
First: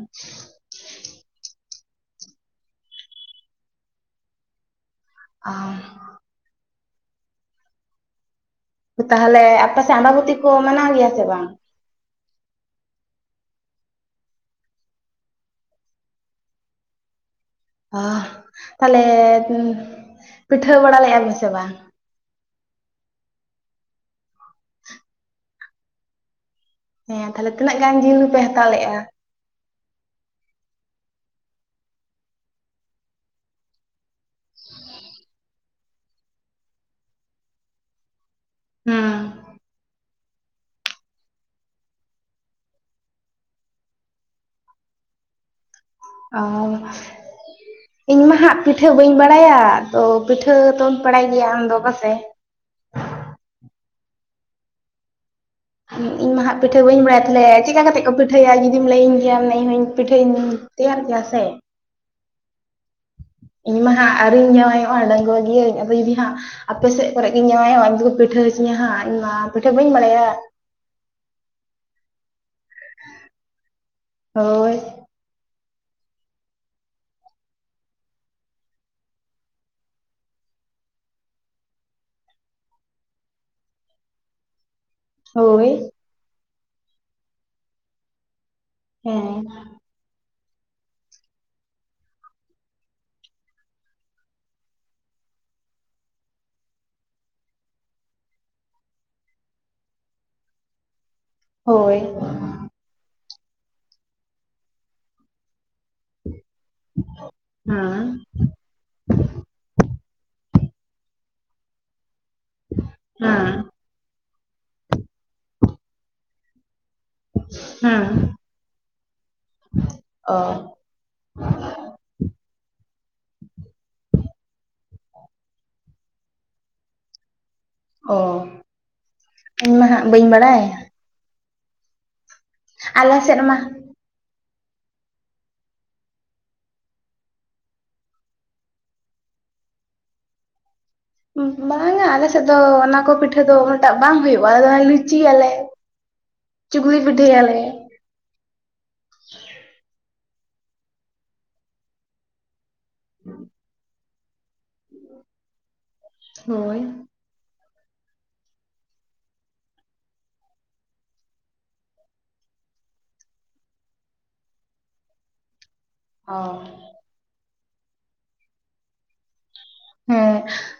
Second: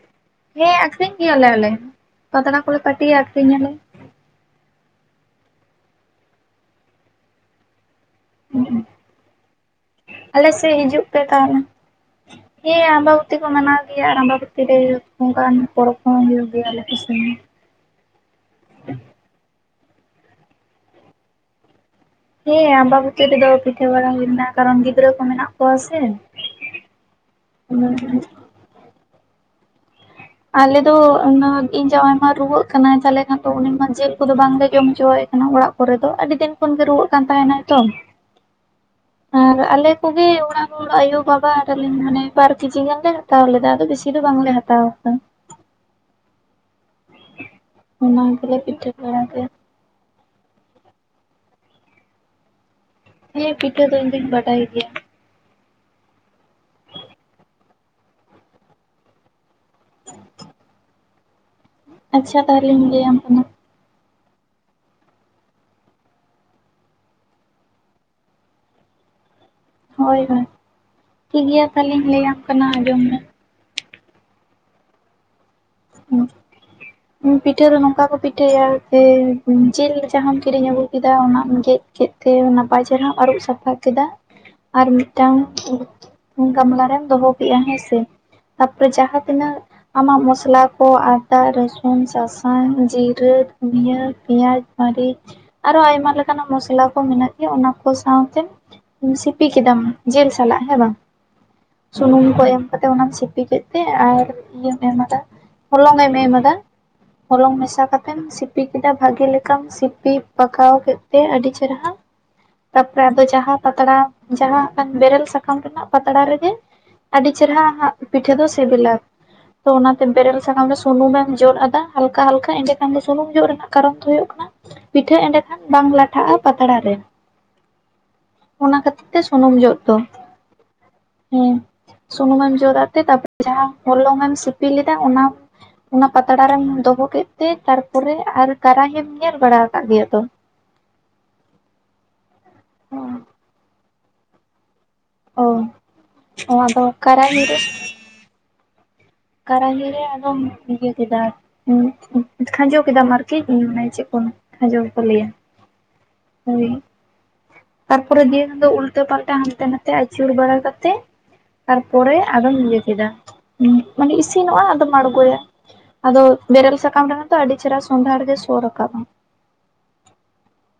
ᱦᱮᱸ ᱟᱠᱷᱨᱤᱧ ᱜᱮᱭᱟ ᱞᱮ ᱟᱞᱮ ᱦᱚᱸ ᱯᱟᱛᱲᱟ ᱠᱚᱞᱮ ᱯᱟᱴᱤᱭᱟ ᱟᱠᱷᱨᱤᱧ ᱟᱞᱮ᱾ ᱚᱻ ᱛᱟᱦᱚᱞᱮ ᱟᱯᱮ ᱥᱮᱫ ᱟᱢᱵᱟᱵᱚᱛᱤ ᱟᱞᱮ ᱠᱚ ᱥᱮᱫ ᱢᱟᱱᱟᱣ ᱦᱤᱡᱩᱜ ᱜᱮᱭᱟ ᱯᱮ ᱥᱮ ᱵᱟᱝ? ᱛᱟᱦᱚᱞᱮ ᱦᱮᱸ ᱟᱢᱵᱟᱵᱚᱛᱤ ᱠᱚ ᱢᱟᱱᱟᱣ ᱜᱮᱭᱟ ᱟᱨ ᱟᱢᱵᱟᱵᱚᱛᱤ ᱨᱮ ᱚᱱᱠᱟᱱ ᱯᱚᱨᱚᱵ ᱠᱚ ᱦᱚᱸ ᱦᱩᱭᱩᱜ ᱜᱮᱭᱟ ᱟᱞᱮ ᱠᱚ ᱥᱮᱱ᱾ ᱚᱦᱻ ᱛᱟᱦᱚᱞᱮ ᱯᱤᱴᱷᱟᱹ ᱵᱟᱲᱟ ᱞᱮᱫ ᱟᱵᱤᱱ ᱥᱮ ᱵᱟᱝ? ᱦᱮᱸ ᱟᱢᱵᱟᱵᱚᱛᱤ ᱨᱮᱫᱚ ᱯᱤᱴᱷᱟᱹ ᱵᱟᱲᱟ ᱦᱩᱭ ᱞᱮᱱᱟ, ᱠᱟᱨᱚᱱ ᱜᱤᱫᱽᱨᱟᱹ ᱠᱚ ᱢᱮᱱᱟᱜ ᱠᱚᱣᱟ ᱥᱮ᱾ ᱦᱮᱸ ᱛᱟᱦᱞᱮ ᱛᱤᱱᱟᱹᱜ ᱜᱟᱱ ᱡᱤᱞ ᱯᱮ ᱦᱟᱛᱟᱣ ᱞᱮᱫᱼᱟ? ᱟᱞᱮ ᱫᱚ ᱤᱧ ᱡᱟᱢᱟᱭ ᱢᱟ ᱨᱩᱣᱟᱹᱜ ᱠᱟᱱᱟᱭ ᱛᱟᱦᱚᱞᱮ ᱠᱷᱟᱱ ᱫᱚ ᱩᱱᱤ ᱢᱟ ᱡᱮᱞ ᱠᱚᱫᱚ ᱵᱟᱝᱞᱮ ᱡᱚᱢ ᱦᱚᱪᱚᱣᱟᱭ ᱠᱟᱱᱟ, ᱚᱲᱟᱜ ᱠᱚᱨᱮ ᱫᱚ ᱟᱹᱰᱤ ᱫᱤᱱ ᱠᱷᱚᱱ ᱜᱮ ᱨᱩᱣᱟᱹᱜ ᱠᱟᱱ ᱛᱟᱦᱮᱱᱟᱭ ᱛᱚ᱾ ᱦᱩᱸ ᱟᱨ ᱟᱞᱮ ᱠᱚᱜᱮ ᱚᱲᱟᱜ ᱦᱚᱲ ᱟᱭᱩ ᱵᱟᱵᱟ ᱟᱨ ᱟᱞᱤᱧ ᱢᱟᱱᱮ ᱵᱟᱨ ᱠᱮᱡᱤ ᱜᱟᱱ ᱞᱮ ᱦᱟᱛᱟᱣ ᱞᱮᱫᱟ ᱟᱫᱚ ᱵᱮᱥᱤ ᱫᱚ ᱵᱟᱝ ᱞᱮ ᱦᱟᱛᱟᱣ ᱟᱠᱟᱫᱟ᱾ ᱟᱨ ᱤᱧ ᱚᱱᱟ ᱢᱟ ᱜᱮᱞᱮ ᱦᱟᱸᱜ ᱯᱤᱴᱷᱟᱹ ᱵᱟᱹᱧ ᱵᱟᱲᱟ ᱠᱮᱫᱟ ᱵᱟᱲᱟᱭᱟ, ᱫᱚ ᱯᱤᱴᱷᱟᱹ ᱛᱚᱢ ᱵᱟᱲᱟᱭ ᱜᱮᱭᱟ ᱟᱢᱫᱚ ᱵᱟᱝ ᱯᱟᱥᱮ? ᱦᱮᱸ ᱯᱤᱴᱷᱟᱹ ᱫᱚ ᱤᱧ ᱫᱚᱧ ᱵᱟᱰᱟᱭ ᱜᱮᱭᱟ᱾ ᱤᱧ ᱢᱟ ᱦᱟᱸᱜ ᱯᱤᱴᱷᱟᱹ ᱵᱟᱹᱧ ᱵᱟᱲᱟᱭᱟ ᱛᱟᱦᱚᱞᱮ ᱪᱮᱫ ᱠᱟ ᱠᱟᱛᱮ ᱠᱚ ᱯᱤᱴᱷᱟᱹᱭᱟ ᱡᱩᱫᱤᱢ ᱞᱟᱹᱭᱟᱹᱧ ᱠᱮᱭᱟᱢ ᱤᱧ ᱦᱚᱸ ᱯᱤᱴᱷᱟᱹᱧ ᱛᱮᱭᱟᱨ ᱠᱮᱭᱟ ᱥᱮ᱾ ᱟᱪᱪᱷᱟ ᱛᱟᱦᱚᱞᱮᱧ ᱞᱟᱹᱭ ᱟᱢ ᱠᱟᱱᱟ᱾ ᱤᱧ ᱢᱟ ᱦᱟᱸᱜ ᱟᱣᱨᱤᱧ ᱡᱟᱶᱟᱭᱚᱜᱼᱟ ᱰᱟᱜᱩᱣᱟᱹ ᱜᱤᱭᱟᱹᱧ ᱟᱫᱚ ᱡᱩᱫᱤ ᱦᱟᱸᱜ ᱟᱯᱮ ᱥᱮᱫ ᱠᱚᱨᱮᱜ ᱜᱮᱧ ᱡᱟᱶᱟᱭ ᱚᱜ ᱩᱱᱫᱚ ᱯᱤᱴᱷᱟᱹ ᱦᱚᱪᱤᱧᱟ ᱦᱟᱸᱜ, ᱤᱧ ᱢᱟ ᱯᱤᱴᱷᱟᱹ ᱵᱟᱹᱧ ᱦᱳᱭ ᱵᱟᱲᱟᱭᱟ ᱦᱳᱭ ᱴᱷᱤᱠ ᱜᱮᱭᱟ ᱛᱟᱦᱚᱞᱮᱧ ᱞᱟᱹᱭ ᱟᱢ ᱠᱟᱱᱟ ᱟᱸᱡᱚᱢ ᱢᱮ, ᱦᱳᱭ ᱦᱩᱸ ᱯᱤᱴᱷᱟᱹ ᱫᱚ ᱱᱚᱝᱠᱟ ᱠᱚ ᱯᱤᱴᱷᱟᱹᱭᱟ ᱡᱮ ᱡᱤᱞ ᱡᱟᱦᱟᱸᱢ ᱠᱤᱨᱤᱧ ᱟᱹᱜᱩ ᱠᱮᱫᱟ ᱚᱱᱟᱢ ᱜᱮᱫ ᱠᱮᱫ ᱛᱮ ᱱᱟᱯᱟᱭ ᱪᱮᱦᱨᱟ ᱟᱹᱨᱩᱵ ᱥᱟᱯᱷᱟ ᱠᱮᱫᱟ ᱟᱨ ᱢᱤᱫᱴᱟᱝ ᱦᱳᱭ ᱜᱟᱢᱞᱟ ᱨᱮᱢ ᱫᱚᱦᱚ ᱠᱮᱜᱼᱟ ᱦᱮᱸ ᱥᱮ ᱛᱟ ᱯᱚᱨᱮ ᱡᱟᱦᱟ ᱦᱮᱸ ᱛᱤᱱᱟᱹᱜ ᱟᱢᱟᱜ ᱢᱚᱥᱞᱟ ᱠᱚ ᱟᱫᱟ ᱨᱟᱹᱥᱩᱱ ᱥᱟᱥᱟᱝ ᱡᱤᱨᱟᱹ, ᱫᱷᱩᱱᱭᱟᱹ, ᱯᱮᱸᱭᱟᱡᱽ, ᱢᱟᱹᱨᱤᱪ, ᱟᱨᱚ ᱟᱭᱢᱟ ᱞᱮᱠᱟᱱᱟᱜ ᱢᱚᱥᱞᱟ ᱠᱚ ᱢᱮᱱᱟᱜ ᱜᱮᱭᱟ ᱚᱱᱟ ᱠᱚ ᱥᱟᱶᱛᱮ ᱥᱤᱯᱤ ᱠᱮᱫᱟᱢ ᱡᱤᱞ ᱥᱟᱞᱟᱜ ᱦᱮᱸ ᱵᱟᱝ ᱦᱳᱭ ᱥᱩᱱᱩᱢ ᱠᱚ ᱮᱢ ᱠᱟᱛᱮ ᱚᱱᱟᱢ ᱥᱤᱯᱤ ᱠᱮᱫ ᱛᱮ ᱟᱨ ᱤᱭᱟᱹᱢ ᱮᱢ ᱟᱫᱟ ᱦᱚᱞᱚᱝᱮᱢ ᱮᱢ ᱟᱫᱟ ᱦᱚᱞᱚᱝ ᱢᱮᱥᱟ ᱦᱮᱸ ᱠᱟᱛᱮᱢ ᱥᱤᱯᱤ ᱥᱤᱯᱤ ᱠᱮᱫᱟ ᱵᱷᱟᱜᱤ ᱞᱮᱠᱟᱢ ᱥᱤᱯᱤ ᱯᱟᱠᱟᱣ ᱠᱮᱫ ᱛᱮ ᱟᱹᱰᱤ ᱪᱮᱨᱦᱟ ᱛᱟᱨᱯᱚᱨᱮ ᱟᱨ ᱫᱚ ᱡᱟᱦᱟᱸ ᱦᱮᱸ ᱯᱟᱛᱲᱟ ᱡᱟᱦᱟᱸ ᱵᱮᱨᱮᱞ ᱥᱟᱠᱟᱢ ᱨᱮᱱᱟᱜ ᱯᱟᱛᱲᱟ ᱨᱮᱜᱮ ᱟᱹᱰᱤ ᱪᱮᱨᱦᱟ ᱦᱮᱸ ᱦᱟᱜ ᱯᱤᱴᱷᱟᱹ ᱫᱚ ᱥᱤᱵᱤᱞᱟ ᱛᱚ ᱚᱱᱟᱛᱮ ᱚ ᱵᱮᱨᱮᱞ ᱥᱩᱱᱩᱢ ᱮᱢ ᱡᱚᱫ ᱟᱫᱟ ᱦᱟᱞᱠᱟ ᱦᱟᱞᱠᱟ ᱮᱸᱰᱮᱠᱷᱟᱱ ᱫᱚ ᱥᱩᱱᱩᱢ ᱡᱚᱜ ᱨᱮᱱᱟᱜ ᱠᱟᱨᱚᱱ ᱫᱚ ᱦᱩᱭᱩᱜ ᱠᱟᱱᱟ, ᱯᱤᱴᱷᱟᱹ ᱮᱸᱰᱮᱠᱷᱟᱱ ᱵᱟᱝ ᱞᱟᱴᱷᱟᱜᱼᱟ ᱯᱟᱛᱲᱟ ᱨᱮ ᱾ ᱚᱻ ᱚᱱᱟ ᱠᱷᱟᱹᱛᱤᱨ ᱛᱮ ᱥᱩᱱᱩᱢ ᱡᱚᱫ ᱫᱚ ᱾ ᱦᱩᱸ ᱥᱩᱱᱩᱢ ᱮᱢ ᱡᱷᱚᱛᱟᱜ ᱛᱮ ᱟᱞᱮ ᱥᱮᱫ ᱛᱟᱯᱚᱨᱮ ᱢᱟ ᱡᱟᱦᱟᱸ ᱦᱚᱞᱚᱝ ᱮᱢ ᱥᱤᱯᱤ ᱞᱮᱫᱟ ᱚᱱᱟᱢ ᱚᱱᱟ ᱯᱟᱛᱲᱟ ᱨᱮᱢ ᱫᱚᱦᱚ ᱠᱮᱫ ᱛᱮ ᱛᱟᱨᱯᱚᱨᱮ ᱟᱨ ᱠᱟᱨᱟᱦᱤᱢ ᱧᱮᱞ ᱵᱟᱲᱟ ᱟᱠᱟᱫ ᱜᱮᱭᱟ ᱛᱚ ᱵᱟᱝᱟ ᱟᱞᱮ ᱥᱮᱫ ᱫᱚ ᱚᱱᱟ ᱠᱚ ᱯᱤᱴᱷᱟᱹ ᱫᱚ ᱩᱱᱟᱹᱜ ᱴᱟᱜ ᱵᱟᱝ ᱦᱩᱭᱩᱜᱼᱟ, ᱟᱫᱚ [unintelligible] ᱚ ᱞᱩᱪᱤᱭᱟᱞᱮ ᱚ ᱟᱫᱚ ᱪᱩᱜᱞᱤ ᱠᱟᱨᱟᱦᱤ ᱯᱤᱴᱷᱟᱹᱭᱟᱞᱮ ᱨᱮ ᱠᱟᱨᱟᱦᱤ ᱨᱮ ᱟᱫᱚᱢ ᱤᱭᱟᱹ ᱠᱮᱫᱟ [unintelligible] ᱠᱷᱟᱸᱡᱚ ᱠᱮᱫᱟᱢ ᱟᱨᱠᱤ ᱢᱟᱱᱮ ᱪᱮᱫ ᱠᱚᱢ ᱠᱷᱟᱸᱡᱚ ᱜᱮ ᱠᱚ ᱞᱟᱹᱭᱟ ᱦᱳᱭ ᱛᱟᱨᱯᱚᱨᱮ ᱫᱤᱭᱟ ᱛᱮ ᱫᱚ ᱩᱞᱴᱟᱹ ᱯᱟᱞᱴᱟ ᱦᱟᱱᱛᱮ ᱱᱟᱛᱮ ᱟᱹᱪᱩᱨ ᱵᱟᱲᱟ ᱠᱟᱛᱮ, ᱛᱟᱨᱯᱚᱨᱮ ᱟᱨᱚᱢ ᱤᱭᱟᱹ ᱠᱮᱫᱟ ᱾ ᱢᱟᱱᱮ ᱤᱥᱤᱱᱚᱜᱼᱟ ᱟᱫᱚᱢ ᱟᱬᱜᱚᱭᱟ, ᱟᱫᱚ ᱚ ᱵᱮᱨᱮᱞ ᱥᱟᱠᱟᱢ ᱨᱮᱱᱟᱜ ᱛᱚ ᱟᱹᱰᱤ ᱪᱮᱦᱨᱟ ᱥᱚᱸᱫᱷᱟᱲ ᱜᱮ ᱥᱳ ᱨᱟᱠᱟᱵ ᱟ ᱾ ᱦᱮᱸ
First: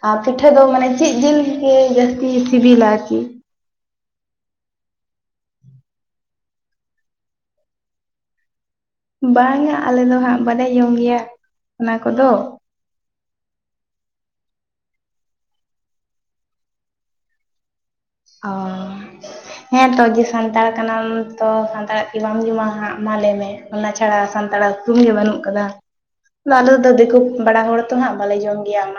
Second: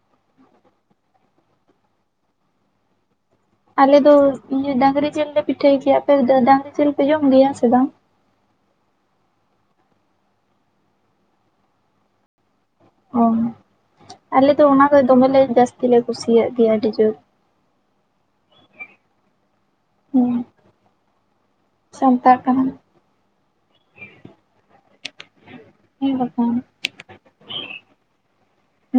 ᱟᱨ ᱯᱤᱴᱷᱟᱹ ᱫᱚ ᱢᱟᱱᱮ ᱪᱮᱫ ᱡᱤᱞ ᱜᱮ ᱡᱟᱹᱥᱛᱤ ᱥᱤᱵᱤᱞᱟ ᱟᱨᱠᱤ ᱾ ᱟᱞᱮ ᱫᱚ ᱤᱭᱟᱹ ᱰᱟᱹᱝᱨᱤ ᱡᱤᱞ ᱞᱮ ᱯᱤᱴᱷᱟᱹᱭ ᱜᱮᱭᱟ, ᱟᱯᱮ ᱰᱟᱹᱝᱨᱤ ᱡᱤᱞ ᱯᱮ ᱡᱚᱢ ᱜᱮᱭᱟ ᱥᱮ ᱵᱟᱝ? ᱵᱟᱝᱟ ᱟᱞᱮ ᱫᱚ ᱦᱟᱸᱜ ᱵᱟᱞᱮᱭ ᱡᱚᱢ ᱜᱮᱭᱟ ᱚᱱᱟ ᱠᱚᱫᱚ ᱾ ᱚᱦᱚ ᱟᱞᱮ ᱫᱚ ᱚᱱᱟ ᱫᱚ ᱫᱚᱢᱮ ᱡᱟᱹᱥᱛᱤ ᱞᱮ ᱠᱩᱥᱤᱭᱟᱜ ᱜᱮᱭᱟ, ᱟᱹᱰᱤ ᱡᱳᱨ ᱚᱻ, ᱦᱮᱸᱛᱚ ᱡᱮ, ᱦᱮᱸ ᱥᱟᱱᱛᱟᱲ ᱠᱟᱱᱟᱢ ᱛᱚ ᱥᱟᱱᱛᱟᱲᱟᱜ ᱠᱤ ᱥᱟᱱᱛᱟᱲ ᱵᱟᱢ ᱠᱟᱱᱟ ᱡᱚᱢᱟ ᱦᱟᱸᱜ ᱾ ᱢᱟ ᱞᱟᱹᱭᱢᱮ ᱚᱱᱟ ᱪᱷᱟᱲᱟ ᱥᱟᱱᱛᱟᱲᱟᱜ ᱩᱩᱯᱨᱩᱢ ᱜᱮ ᱵᱟᱹᱱᱩᱜ ᱟᱠᱟᱫᱟ ᱦᱮᱸ ᱵᱟᱠᱷᱟᱱ ᱾ ᱟᱞᱮ ᱱᱚᱰᱮ ᱫᱤᱠᱩ ᱵᱟᱲᱟ ᱦᱚᱲ ᱛᱚ ᱦᱟᱸᱜ ᱵᱟᱞᱮ ᱡᱚᱢ ᱜᱮᱭᱟ ᱚᱱᱟ!